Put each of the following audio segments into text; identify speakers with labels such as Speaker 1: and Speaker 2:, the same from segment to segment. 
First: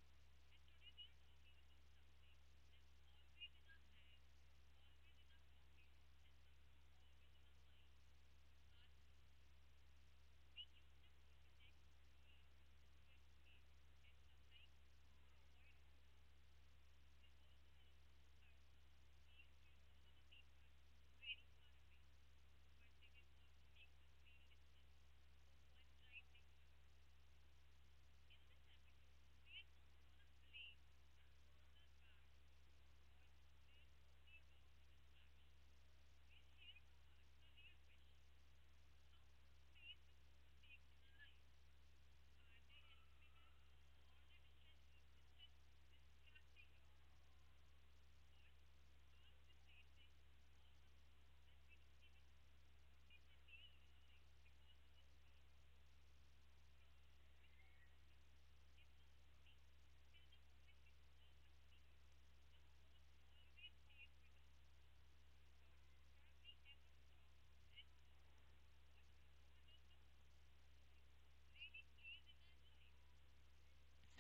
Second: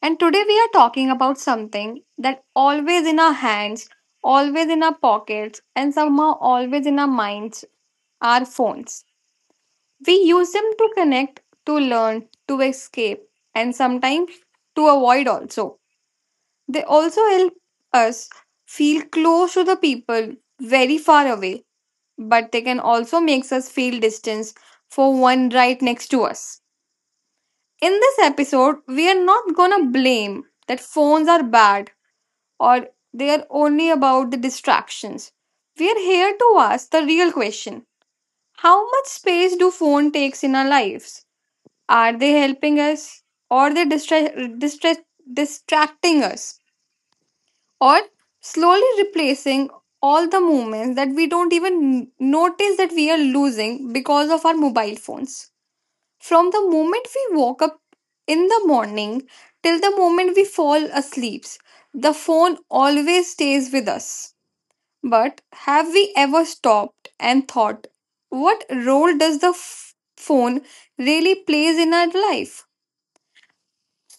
Speaker 1: and today we are talking about something that always in our hands, always in our pockets, and somehow always in our minds our phones. We use them to connect, to learn, to escape, and sometimes to avoid also. They also help us feel close to the people very far away, but they can also make us feel distance for one right next to us. In this episode, we are not gonna blame that phones are bad or they are only about the distractions. We are here to ask the real question. How much space do phone takes in our lives? Are they helping us or they distracting us? Or slowly replacing all the movements that we don't even notice that we are losing because of our mobile phones. From the moment we woke up in the morning till the moment we fall asleep, the phone always stays with us. But have we ever stopped and thought, what role does the phone really plays in our life?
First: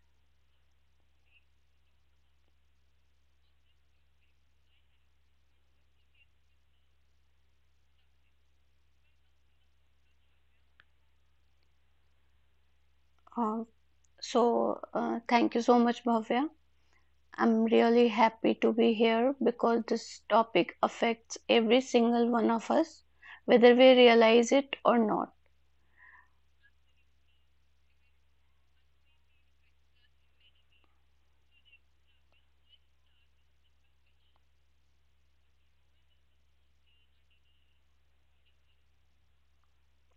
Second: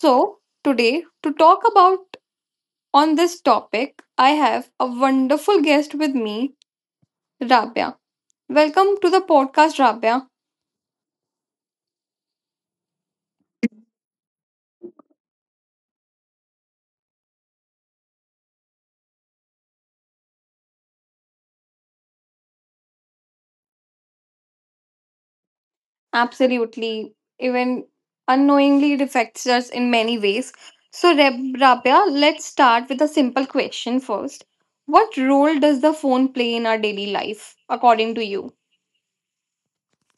Speaker 1: So, today, to talk about on this topic, I have a wonderful guest with me, Rabia. Welcome to the podcast, Rabia.
Speaker 2: Uh, Thank you so much, Bhavya. I'm really happy to be here because this topic affects every single one of us, whether we realize it or not.
Speaker 1: Absolutely. Even unknowingly, it affects us in many ways. So, Rabia, let's start with a simple question first. What role does the phone play in our daily life, according to you?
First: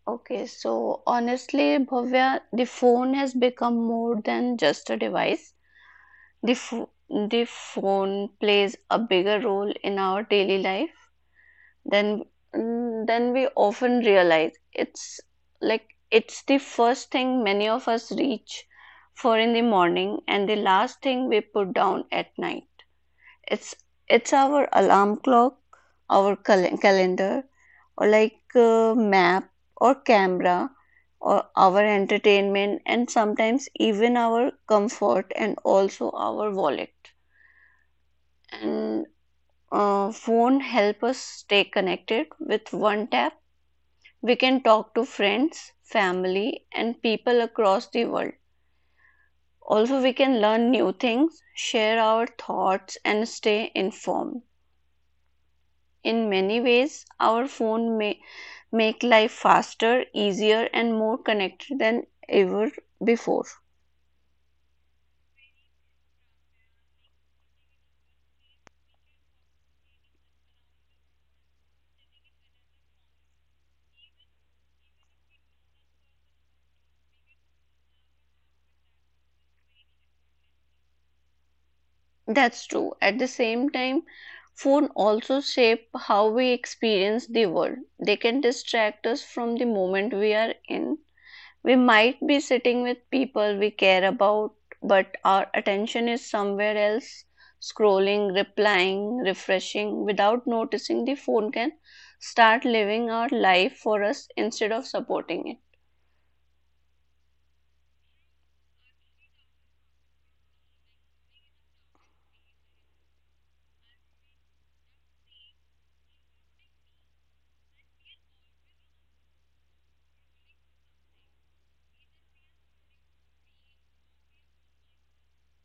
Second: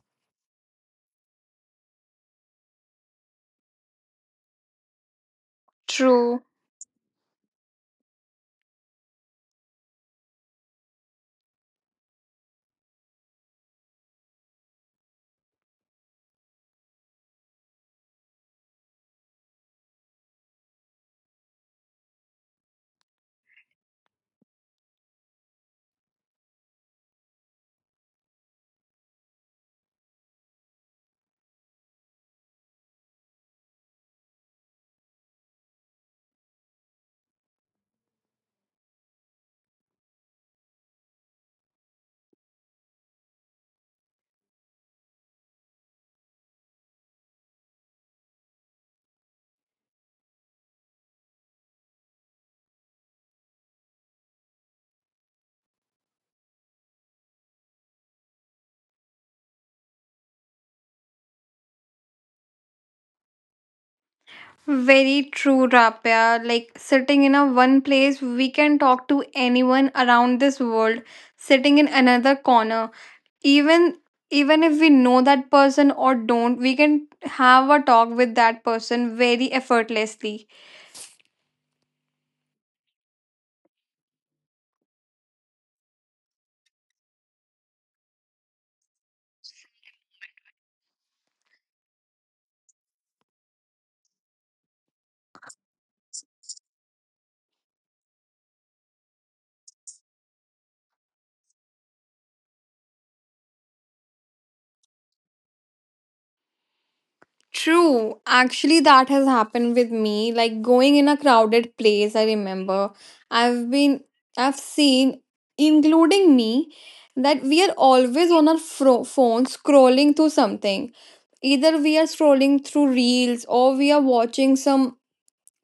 Speaker 2: Okay, so honestly, Bhavya, the phone has become more than just a device.
Speaker 1: True.
Speaker 2: The phone plays a bigger role in our daily life then then we often realize. It's like it's the first thing many of us reach for in the morning and the last thing we put down at night. It's it's our alarm clock, our calendar, or like map, or camera, or our entertainment, and sometimes even our comfort, and also our wallet. And Phone help us stay connected. With one tap we can talk to friends, family, and people across the world. Also, we can learn new things, share our thoughts, and stay informed. In many ways, our phone may make life faster, easier, and more connected than ever before.
Speaker 1: Very true, Rapya. Like sitting in a one place, we can talk to anyone around this world. Sitting in another corner, even even if we know that person or don't, we can have a talk with that person very effortlessly.
Speaker 2: That's true. At the same time, phones also shape how we experience the world. They can distract us from the moment we are in. We might be sitting with people we care about, but our attention is somewhere else, scrolling, replying, refreshing. Without noticing, the phone can start living our life for us instead of supporting it.
Speaker 1: True. Actually, that has happened with me, like going in a crowded place. I remember, i've been I've seen, including me, that we are always on our phone scrolling through something. Either we are scrolling through reels or we are watching some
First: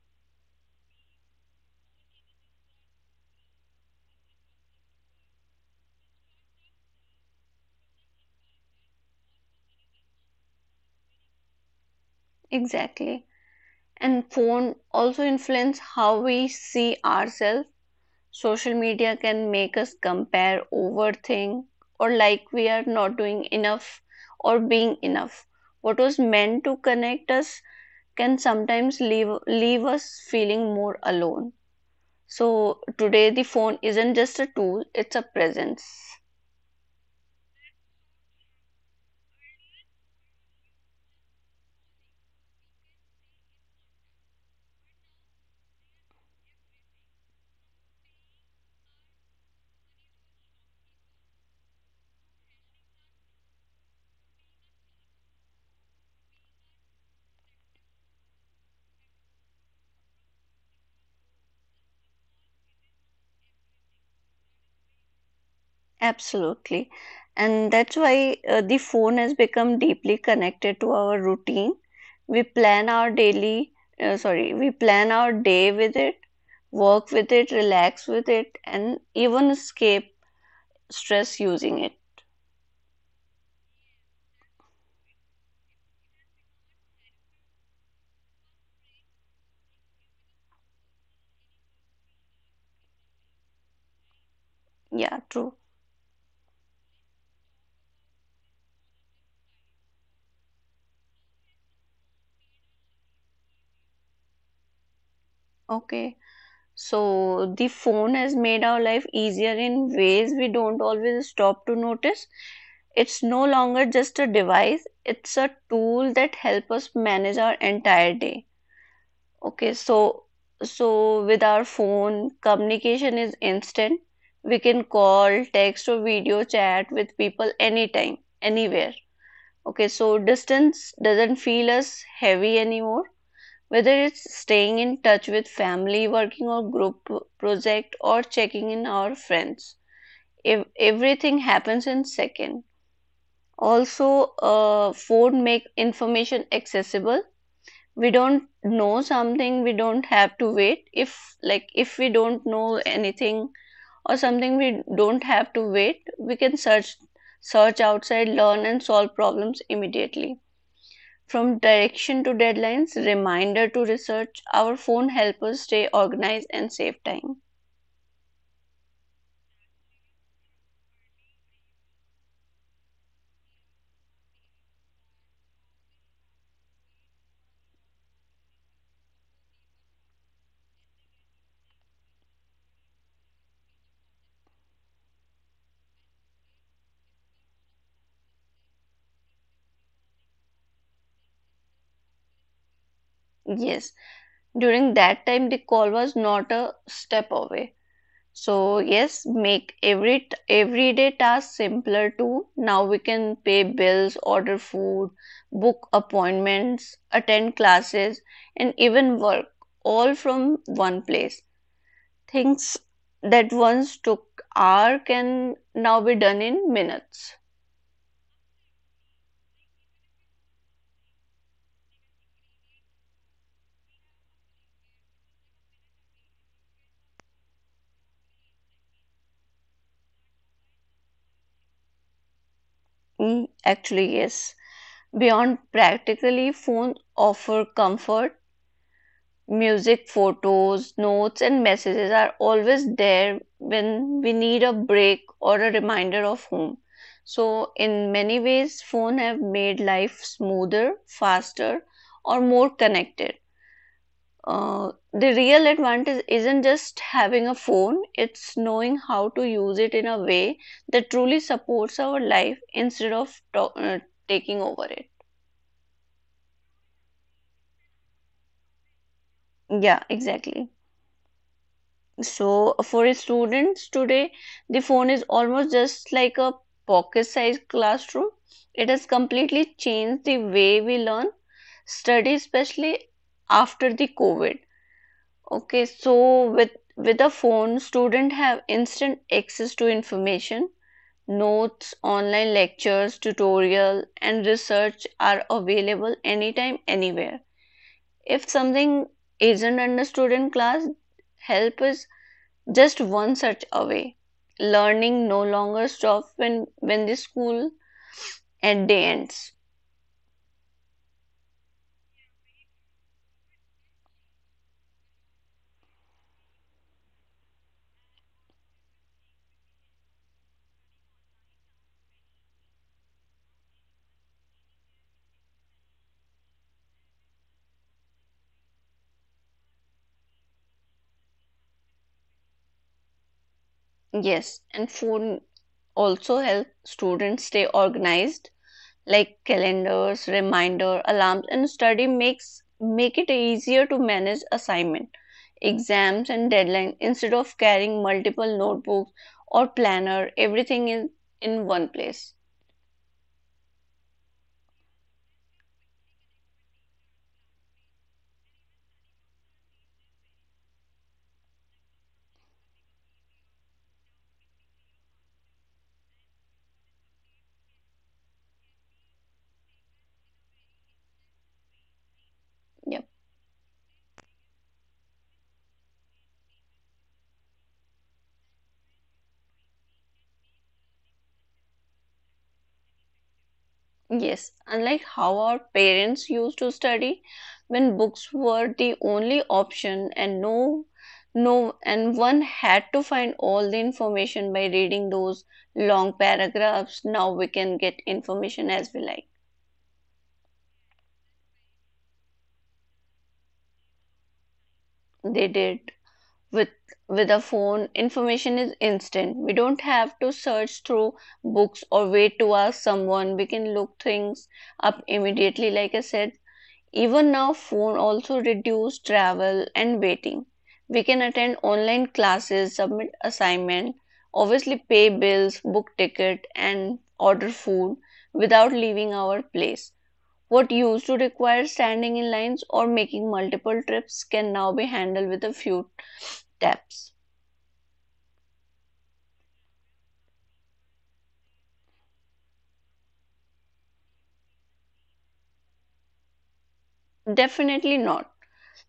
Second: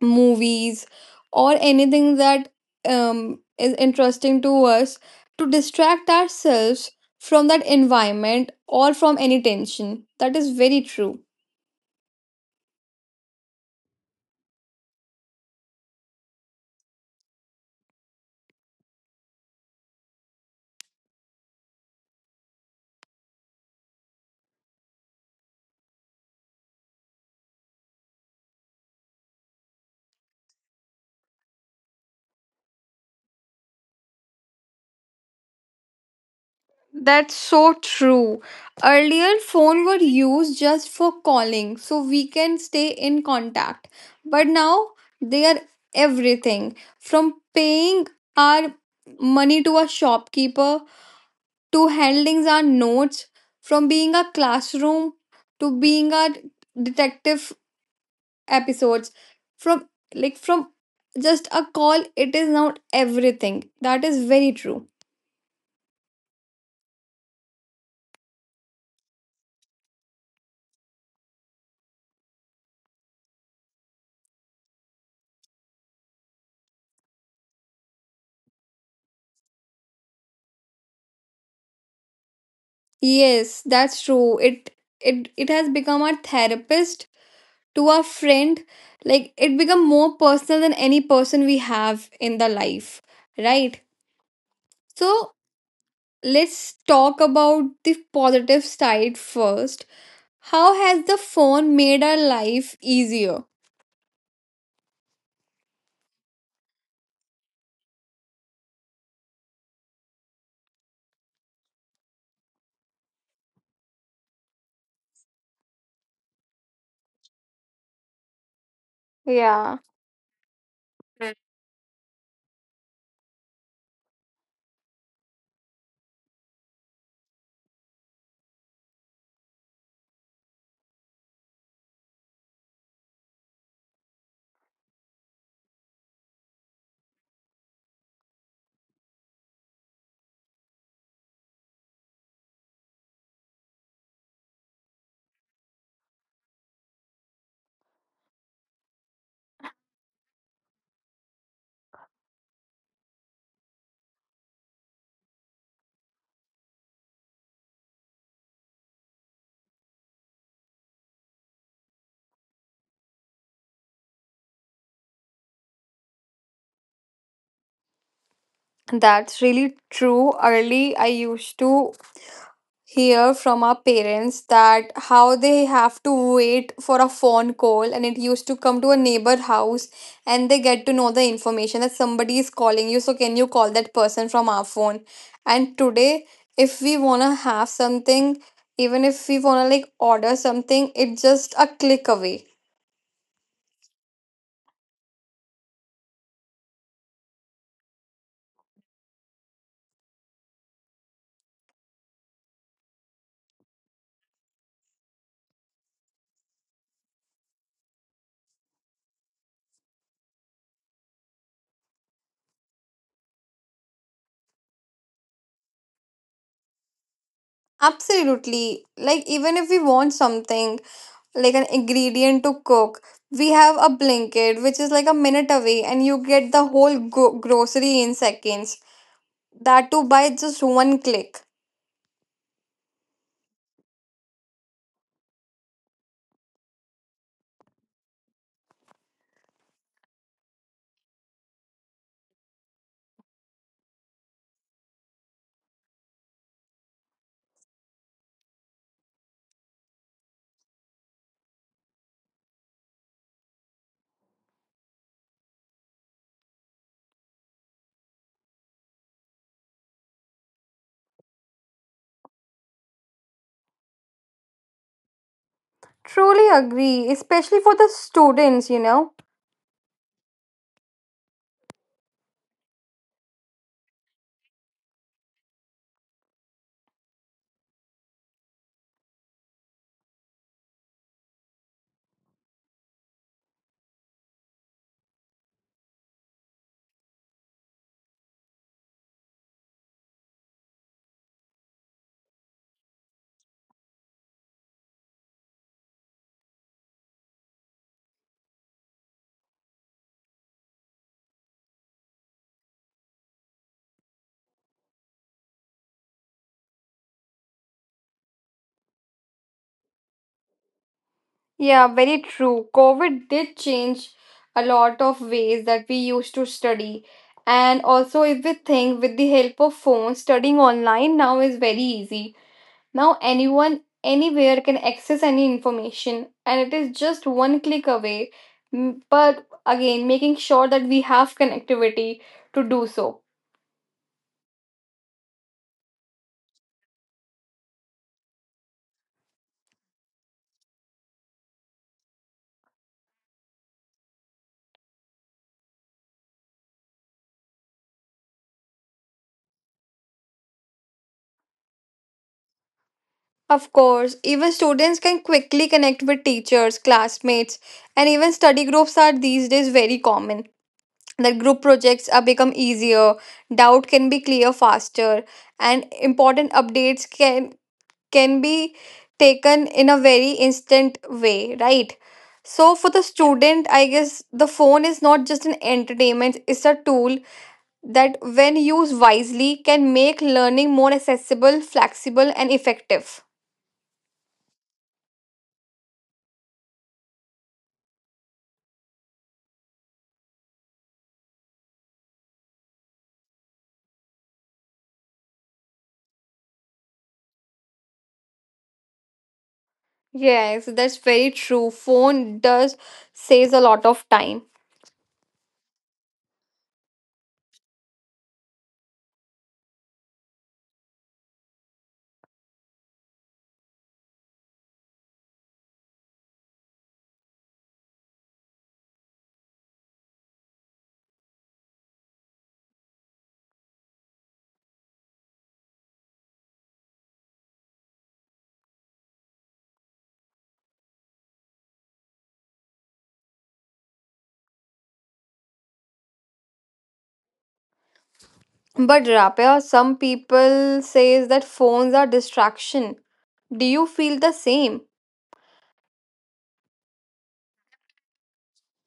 Speaker 1: movies or anything that is interesting to us, to distract ourselves from that environment or from any tension. That is very true.
Speaker 2: Exactly. And phone also influence how we see ourselves. Social media can make us compare, overthink, or like we are not doing enough or being enough. What was meant to connect us can sometimes leave us feeling more alone. So today the phone isn't just a tool, it's a presence.
Speaker 1: That's so true. Earlier, phone were used just for calling, so we can stay in contact. But now they are everything, from paying our money to a shopkeeper, to handling our notes, from being a classroom to being a detective episodes, from like from just a call. It is not everything. That is very true.
Speaker 2: Absolutely. And that's why the phone has become deeply connected to our routine. We plan our daily, sorry, we plan our day with it, work with it, relax with it, and even escape stress using it.
Speaker 1: Yes, that's true. It has become our therapist, to our friend. Like, it become more personal than any person we have in the life, right?
Speaker 2: Yeah,
Speaker 1: So
Speaker 2: true.
Speaker 1: let's talk about the positive side first. How has the phone made our life easier?
Speaker 2: Okay. So the phone has made our life easier in ways we don't always stop to notice. It's no longer just a device, it's a tool that helps us manage our entire day.
Speaker 1: Yeah,
Speaker 2: Okay, so with our phone, communication is instant. We can call, text, or video chat with people anytime, anywhere. Okay, so distance doesn't feel as heavy anymore, whether it's staying in touch with family, working on group project, or checking in our friends, if everything happens in second. Also, phone make information accessible. We don't know something, we don't have to wait. If like if we don't know anything or something, we don't have to wait. We can search outside, learn, and solve problems immediately. From direction to deadlines, reminder to research, our phone helps us stay organized and save time.
Speaker 1: that's really true. Early, I used to hear from our parents that how they have to wait for a phone call and it used to come to a neighbor house, and they get to know the information that somebody is calling you, so can you call that person from our phone. And today, if we want to have something, even if we want to like order something, it's just a click away.
Speaker 2: Yes, during that time the call was not a step away. So yes, make everyday task simpler too. Now we can pay bills, order food, book appointments, attend classes, and even work, all from one place. Things that once took hours can now be done in minutes.
Speaker 1: Absolutely. Like, even if we want something, like an ingredient to cook, we have a blanket, which is like a minute away, and you get the whole grocery in seconds. That too by just one click.
Speaker 2: Actually, yes. Beyond practically, phones offer comfort. Music, photos, notes, and messages are always there when we need a break or a reminder of home. So, in many ways, phone have made life smoother, faster, or more connected. The real advantage isn't just having a phone, it's knowing how to use it in a way that truly supports our life instead of taking over it.
Speaker 1: Truly agree, especially for the students, you know?
Speaker 2: Yeah, exactly. So for students today, the phone is almost just like a pocket-sized classroom. It has completely changed the way we learn, study, especially after the COVID. Okay, so with a phone, students have instant access to information. Notes, online lectures, tutorial, and research are available anytime, anywhere. If something isn't understood in class, help is just one such away. Learning no longer stops when the school at day ends.
Speaker 1: Yeah, very true. COVID did change a lot of ways that we used to study. And also, if we think, with the help of phones, studying online now is very easy. Now anyone anywhere can access any information, and it is just one click away. But again, making sure that we have connectivity to do so.
Speaker 2: Yes, and phone also help students stay organized, like calendars, reminder, alarms, and study make it easier to manage assignment, exams, and deadline instead of carrying multiple notebooks or planner. Everything is in one place.
Speaker 1: Of course, even students can quickly connect with teachers, classmates, and even study groups are these days very common. That group projects are become easier, doubt can be clear faster, and important updates can be taken in a very instant way, right? So for
Speaker 2: Yeah.
Speaker 1: the student, I guess the phone is not just an entertainment, it's a tool that, when used wisely, can make learning more accessible, flexible and effective.
Speaker 2: Yes, unlike how our parents used to study, when books were the only option and no no and one had to find all the information by reading those long paragraphs. Now we can get information as we like.
Speaker 1: Yes, that's very true. Phone does saves a lot of time.
Speaker 2: They did. With with a phone, information is instant. We don't have to search through books or wait to ask someone. We can look things up immediately, like I said. Even now, phone also reduce travel and waiting. We can attend online classes, submit assignment, obviously pay bills, book ticket, and order food without leaving our place. What used to require standing in lines or making multiple trips can now be handled with a few taps.
Speaker 1: But Rapia, some people says that phones are distraction. Do you feel the same?
Speaker 2: Definitely not.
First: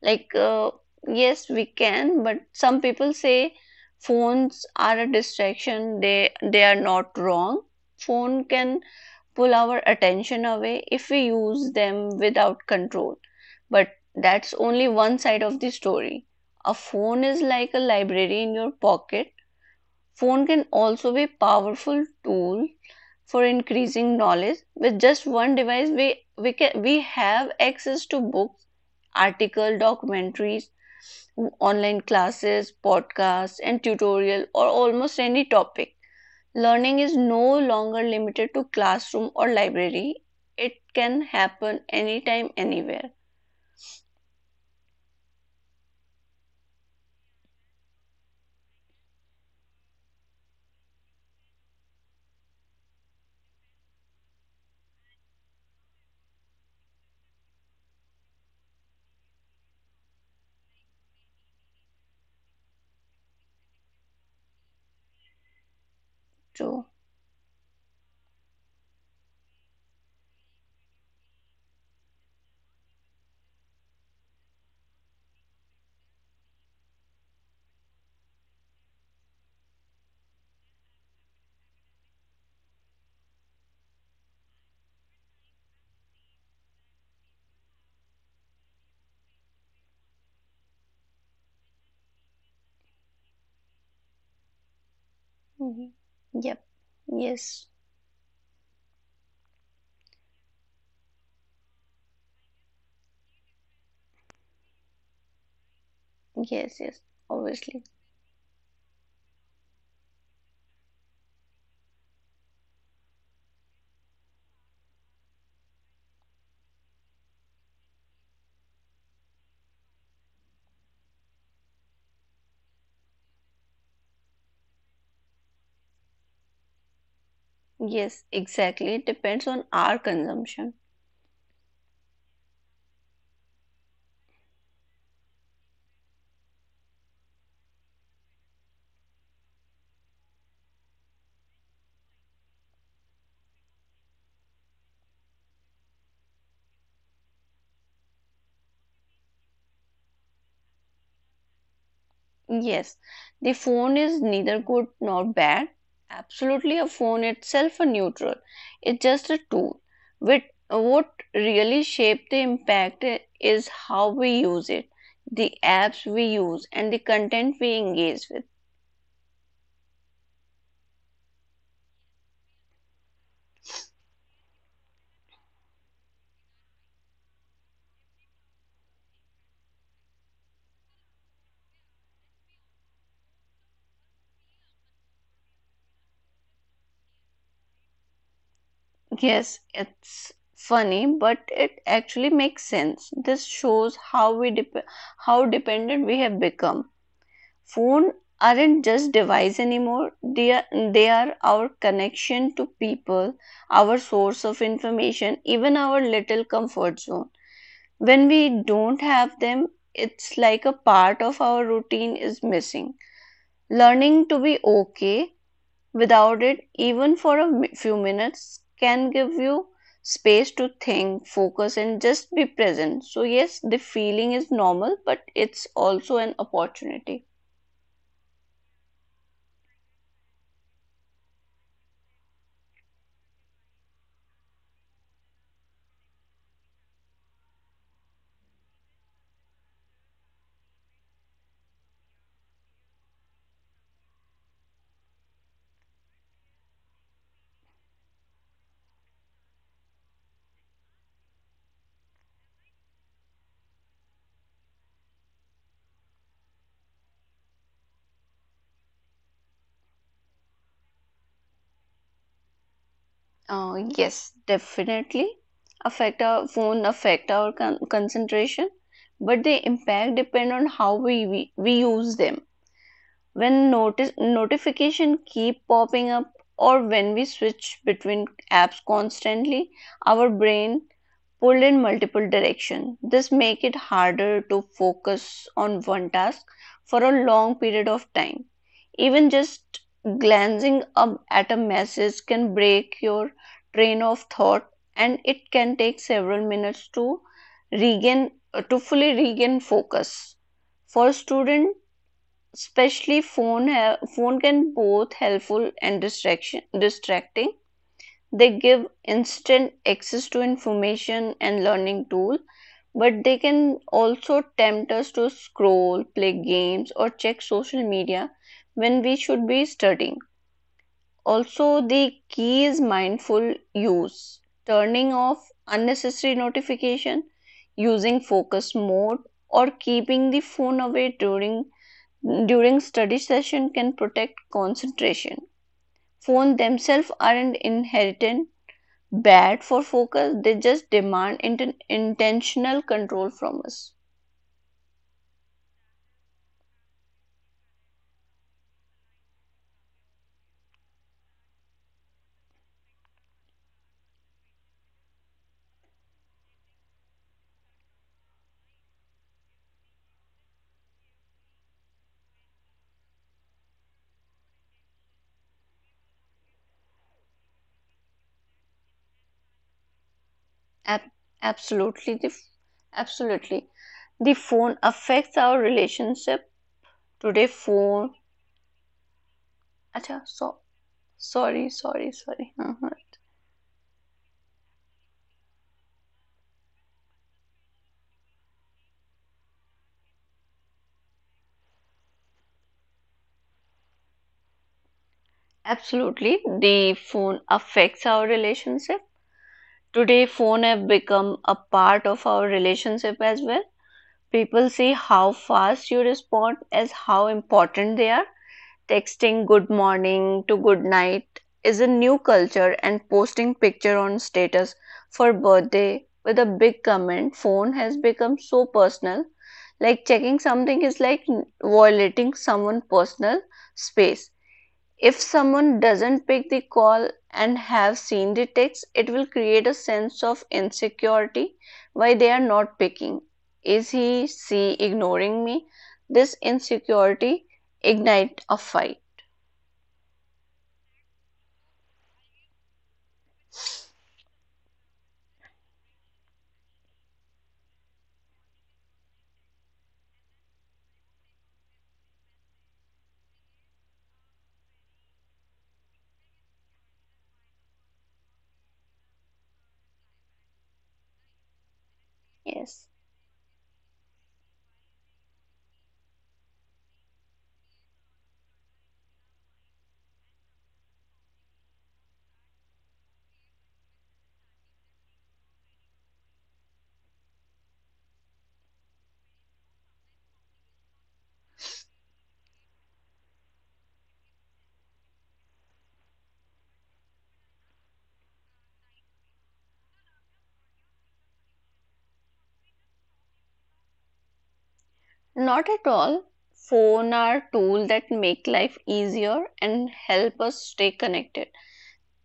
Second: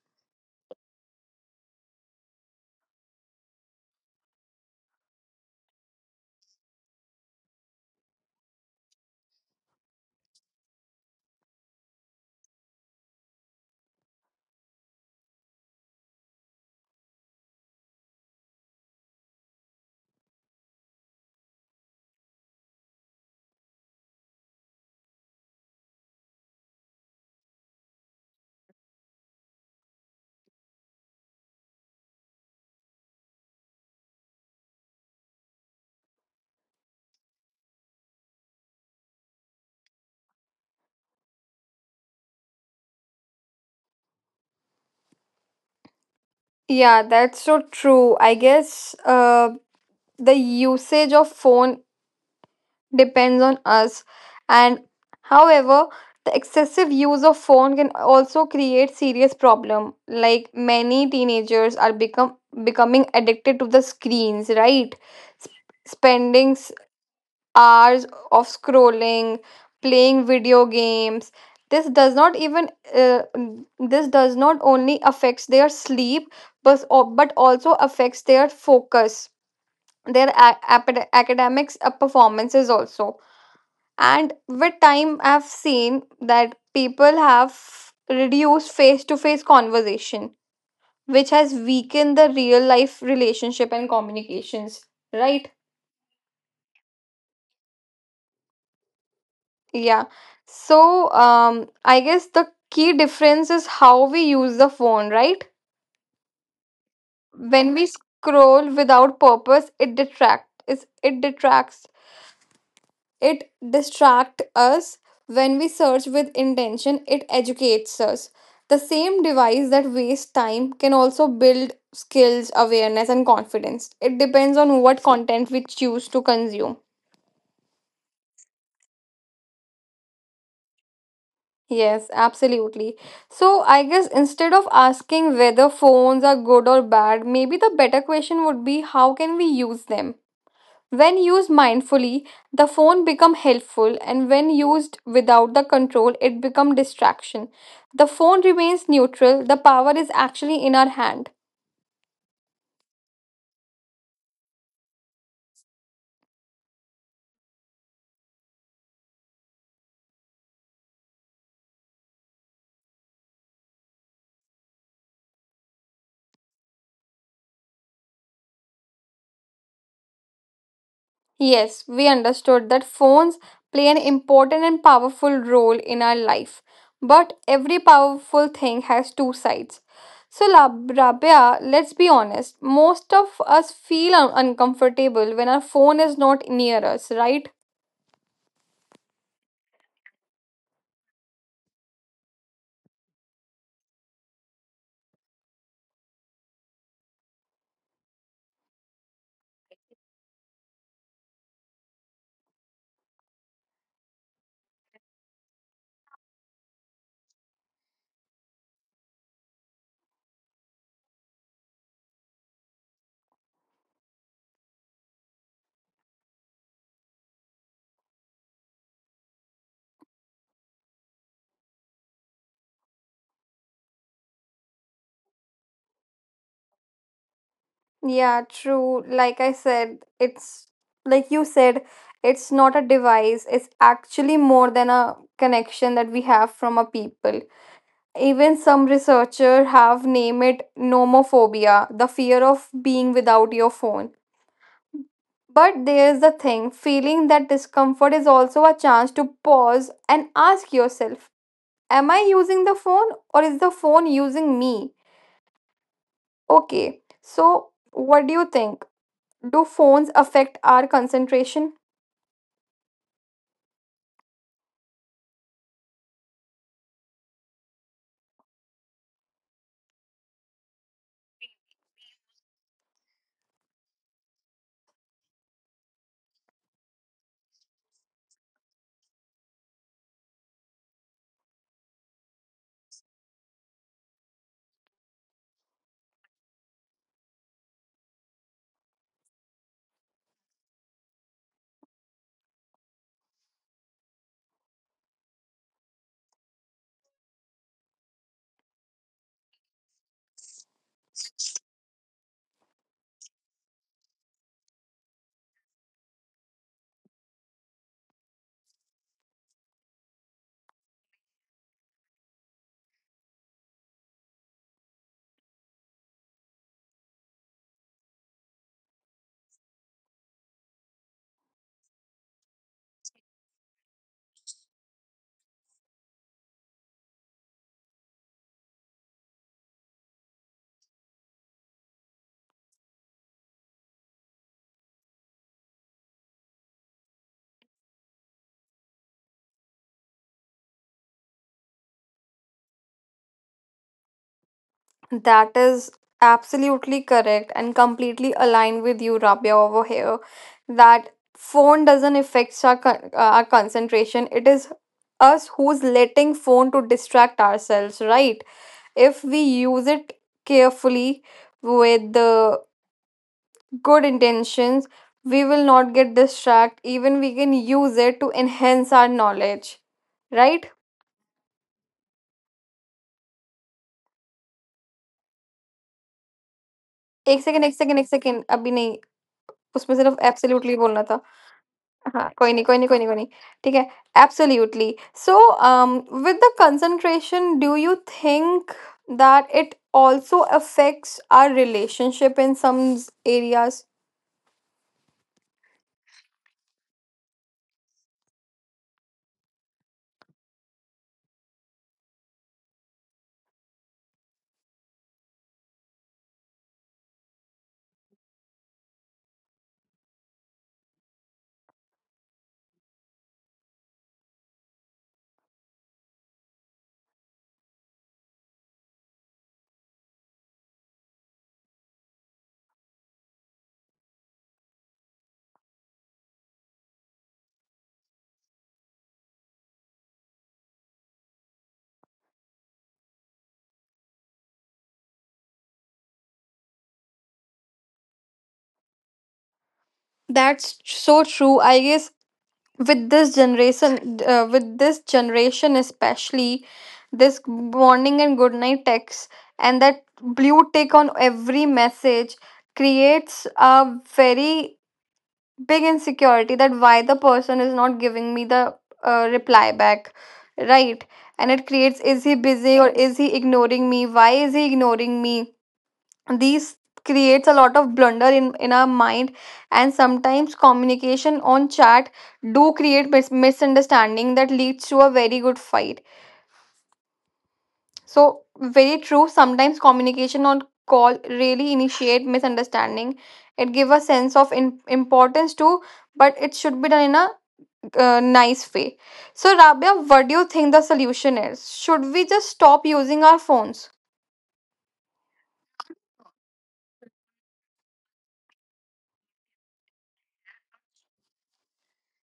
Speaker 2: Like, yes, we can, but some people say phones are a distraction. They are not wrong. Phone can pull our attention away if we use them without control. But that's only one side of the story. A phone is like a library in your pocket. Phone can also be powerful tool for increasing knowledge. With just one device, we have access to books, article, documentaries, online classes, podcasts, and tutorial or almost any topic. Learning is no longer limited to classroom or library. It can happen anytime, anywhere.
Speaker 1: Yeah, that's so true. I guess the usage of phone depends on us. And however, the excessive use of phone can also create serious problem. Like many teenagers are become becoming addicted to the screens, right? Sp- Spending
Speaker 2: True.
Speaker 1: hours of scrolling, playing video games. This does not even uh, this does not only affects their sleep, but also affects their focus, their academics performances also. And with time, I've seen that people have reduced face to face conversation, which has weakened the real life relationship and communications. Right?
Speaker 2: Mhm. Yep. Yes.
Speaker 1: Yeah. So, I guess the key difference is how we use the phone, right?
Speaker 2: Yes. Yes.
Speaker 1: When
Speaker 2: Obviously.
Speaker 1: we scroll without purpose, it detracts. It distract us. When we search with intention, it educates us. The same device that wastes time can also build skills, awareness, and confidence. It depends on what content we choose to consume.
Speaker 2: Yes. Exactly. It depends on our consumption.
Speaker 1: Yes, absolutely. So, I guess, instead of asking whether phones are good or bad, maybe the better question would be, how can we use them? When used mindfully, the phone become helpful, and when used without the control, it become distraction. The phone remains neutral, the power is actually in our hand.
Speaker 2: Yes, the phone is neither good nor bad. Absolutely, a phone itself a neutral. It's just a tool. With what really shape the impact is how we use it, the apps we use, and the content we engage with.
Speaker 1: Yes, we understood that phones play an important and powerful role in our life. But every powerful thing has two sides. So, Rabia, let's be honest, most of us feel uncomfortable when our phone is not near us, right?
Speaker 2: Yes, it's funny, but it actually makes sense. This shows how dependent we have become. Phones aren't just devices anymore. They are our connection to people, our source of information, even our little comfort zone. When we don't have them, it's like a part of our routine is missing. Learning to be okay without it, even for a few minutes, can give you space to think, focus, and just be present. So, yes, the feeling is normal, but it's also an opportunity.
Speaker 1: Yeah, true. Like I said, it's like you said, it's not a device, it's actually more than a connection that we have from a people. Even some researchers have named it nomophobia, the fear of being without your phone. But there's the thing, feeling that discomfort is also a chance to pause and ask yourself, am I using the phone or is the phone using me? Okay, so what do you think? Do phones affect our concentration?
Speaker 2: Yes, definitely affect our phone affect our concentration, but the impact depend on how we use them. When notice notification keep popping up, or when we switch between apps constantly, our brain pulled in multiple direction. This make it harder to focus on one task for a long period of time. Even just glancing up at a message can break your train of thought, and it can take several minutes to regain to fully regain focus. For student especially, phone can both helpful and distraction distracting. They give instant access to information and learning tool, but they can also tempt us to scroll, play games, or check social media when we should be studying. Also, the key is mindful use. Turning off unnecessary notification, using focus mode, or keeping the phone away during study session can protect concentration. Phones themselves aren't inherent bad for focus, they just demand intentional control from us.
Speaker 1: That is absolutely correct and completely aligned with you, Rabia, over here. That phone doesn't affect our concentration. It is us who's letting phone to distract ourselves, right? If we use it carefully, with the good intentions, we will not get distracted. Even we can use it to enhance our knowledge, right?
Speaker 2: Ab- absolutely, the f- absolutely. The phone affects our relationship.
Speaker 1: एक
Speaker 2: Today,
Speaker 1: second एक second एक
Speaker 2: phone.
Speaker 1: Second अभी नहीं उसमें सिर्फ
Speaker 2: Acha, so,
Speaker 1: absolutely बोलना था.
Speaker 2: sorry, sorry,
Speaker 1: हाँ
Speaker 2: sorry.
Speaker 1: कोई नहीं कोई
Speaker 2: Uh-huh.
Speaker 1: नहीं कोई नहीं कोई नहीं ठीक है absolutely so with the concentration do you think that it also affects our relationship in some areas.
Speaker 2: Absolutely, the phone affects our relationship. Today, phone have become a part of our relationship as well. People see how fast you respond as how important they are. Texting good morning to good night is a new culture, and posting picture on status for birthday with a big comment. Phone has become so personal, like checking something is like violating someone's personal space. If someone doesn't pick the call and have seen the text, it will create a sense of insecurity, why they are not picking. Is he, she ignoring me? This insecurity ignite a fight.
Speaker 1: That's so true. I guess, with this generation with this generation especially, this morning and good night text, and that blue tick on every message, creates a very big insecurity, that why the person is not giving me the reply back, right? And it creates, is he busy,
Speaker 2: Yes.
Speaker 1: or is he ignoring me, why is he ignoring me? These creates a lot of blunder in our mind. And sometimes communication on chat do create misunderstanding that leads to a very good fight. So, very true, sometimes communication on call really initiate misunderstanding. It give a sense of importance too, but it should be done in a nice way. So, Rabia, what do you think the solution is? Should we just stop using our phones?
Speaker 2: Not at all. Phone are tools that make life easier and help us stay connected.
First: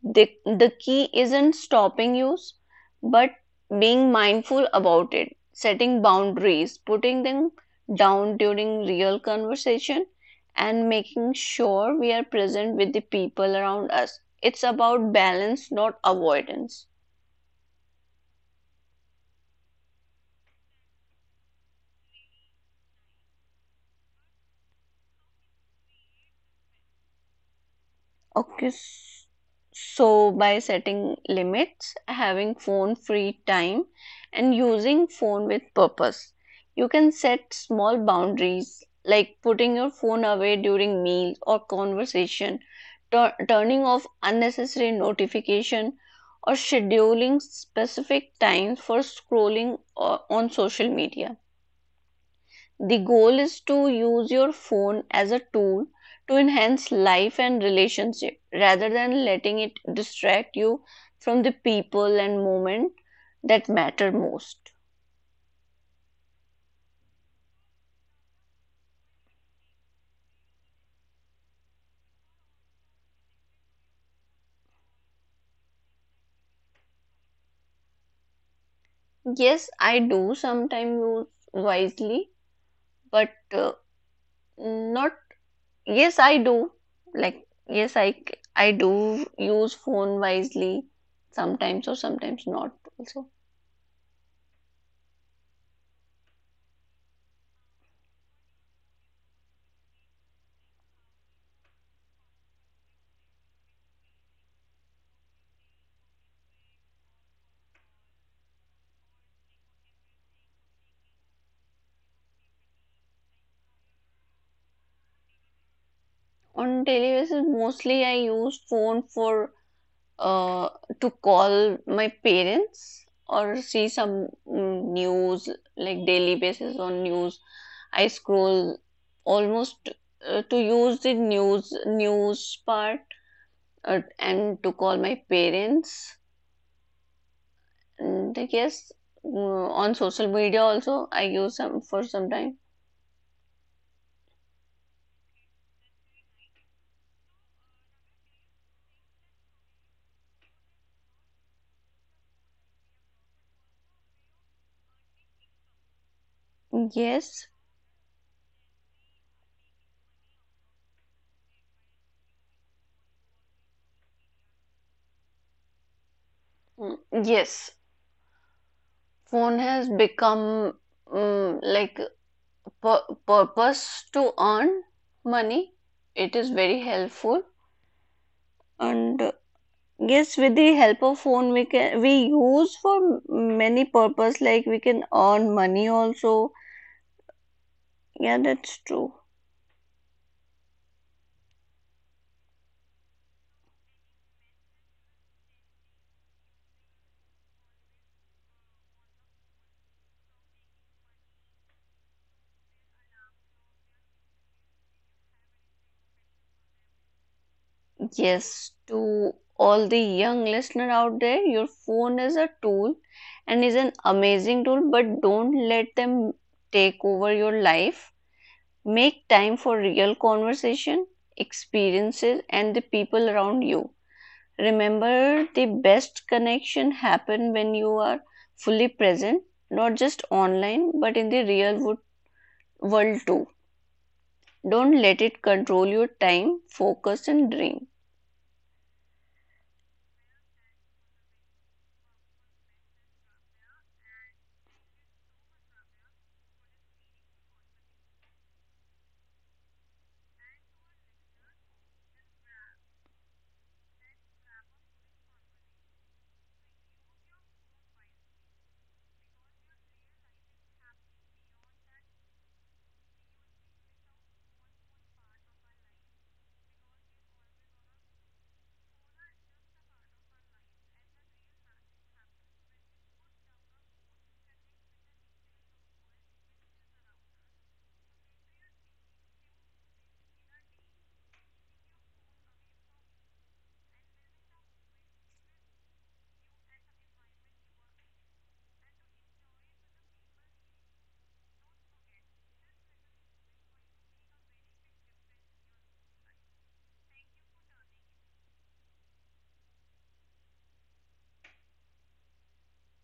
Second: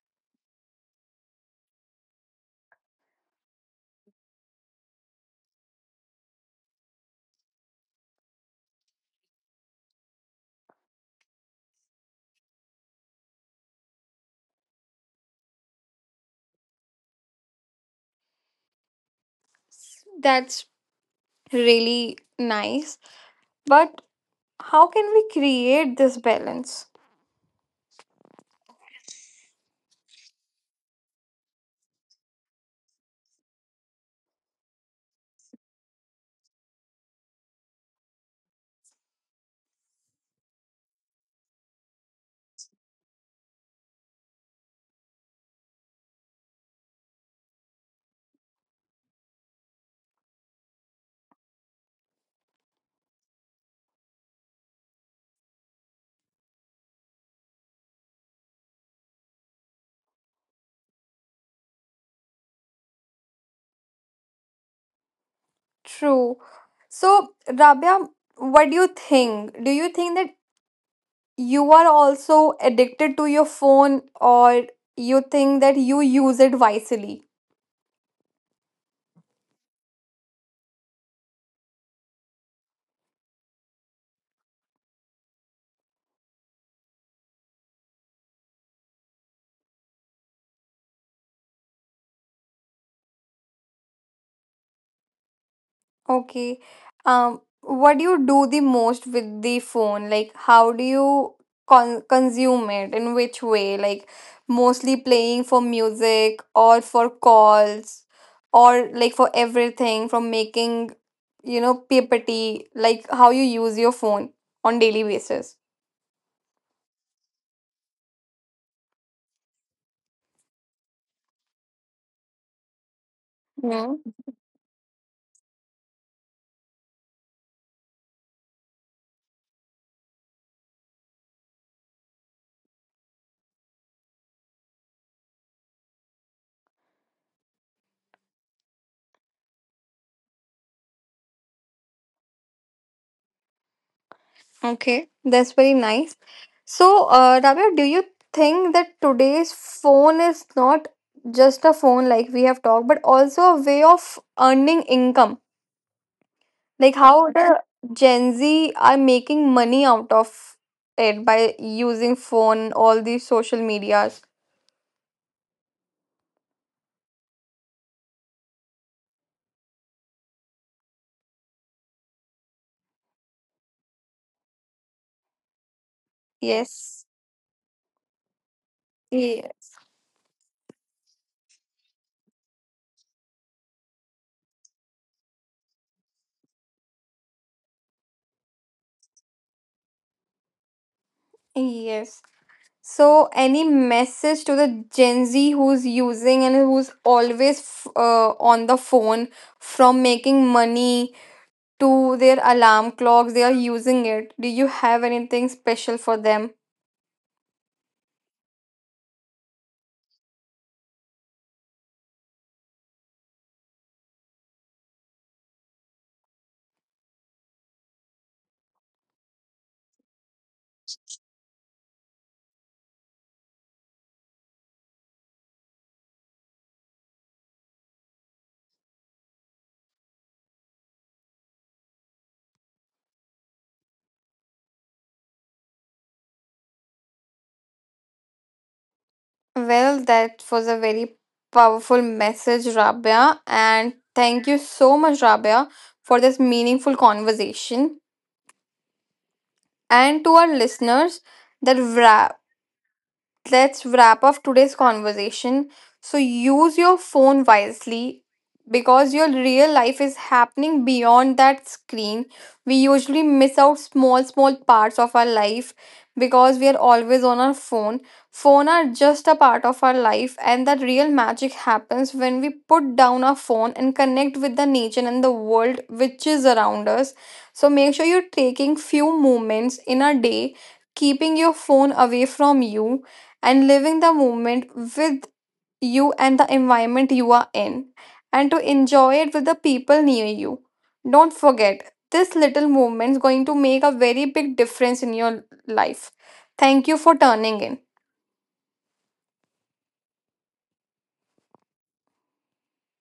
Speaker 2: The key isn't stopping use, but being mindful about it, setting boundaries, putting them down during real conversation, and making sure we are present with the people around us. It's about balance, not avoidance.
Speaker 1: That's really nice. But how can we create this balance?
Speaker 2: Okay, s- so by setting limits, having phone free time, and using phone with purpose, you can set small boundaries, like putting your phone away during meals or conversation, turning off unnecessary notification, or scheduling specific times for scrolling on social media. The goal is to use your phone as a tool to enhance life and relationship rather than letting it distract you from the people and moment that matter most.
Speaker 1: True. So, Rabia, what do you think? Do you think that you are also addicted to your phone, or you think that you use it wisely?
Speaker 2: Yes, I do sometimes use wisely, but not yes, I do. Like yes, I do use phone wisely sometimes or sometimes not also.
Speaker 1: Okay. What do you do the most with the phone? Like, how do you consume it? In which way? Like, mostly playing for music or for calls, or like for everything, from making, you know, PPT, like how you use your phone on daily basis.
Speaker 2: On daily basis, mostly I use phone for uh, to call my parents or see some news. Like daily basis on news I scroll almost, to use the news part, and to call my parents. And yes, on social media also I use some for some time.
Speaker 1: Okay, that's very nice. So, Rabia, do you think that today's phone is not just a phone, like we have talked, but also a way of earning income? Like how
Speaker 2: Yes.
Speaker 1: the Gen Z are making money out of it by using phone, all these social medias.
Speaker 2: mm, yes, phone has become, like, purpose to earn money. It is very
Speaker 1: Yes.
Speaker 2: helpful. And
Speaker 1: Yeah.
Speaker 2: yes, with the help of phone, we can we use for many purpose, like we can earn money also. Yeah, that's true.
Speaker 1: Yes. So, any message to the Gen Z, who's using, and who's always on the phone, from making money to their alarm clocks, they are using it. Do you have anything special for them?
Speaker 2: Yes. To all the young listener out there, your phone is a tool and is an amazing tool, but don't let them take over your life. Make time for real conversation, experiences, and the people around you. Remember, the best connection happen when you are fully present, not just online, but in the real world too. Don't let it control your time, focus, and dream.
Speaker 1: Well, that was a very powerful message, Rabia. And thank you so much, Rabia, for this meaningful conversation. And to our listeners, that wrap. Let's wrap up today's conversation. So use your phone wisely, because your real life is happening beyond that screen. We usually miss out small small parts of our life because we are always on our phone. Phone are just a part of our life, and the real magic happens when we put down our phone and connect with the nature and the world which is around us. So make sure you're taking few moments in a day, keeping your phone away from you, and living the moment with you and the environment you are in, and to enjoy it with the people near you. Don't forget, this little movement is going to make a very big difference in your life. Thank you for turning in.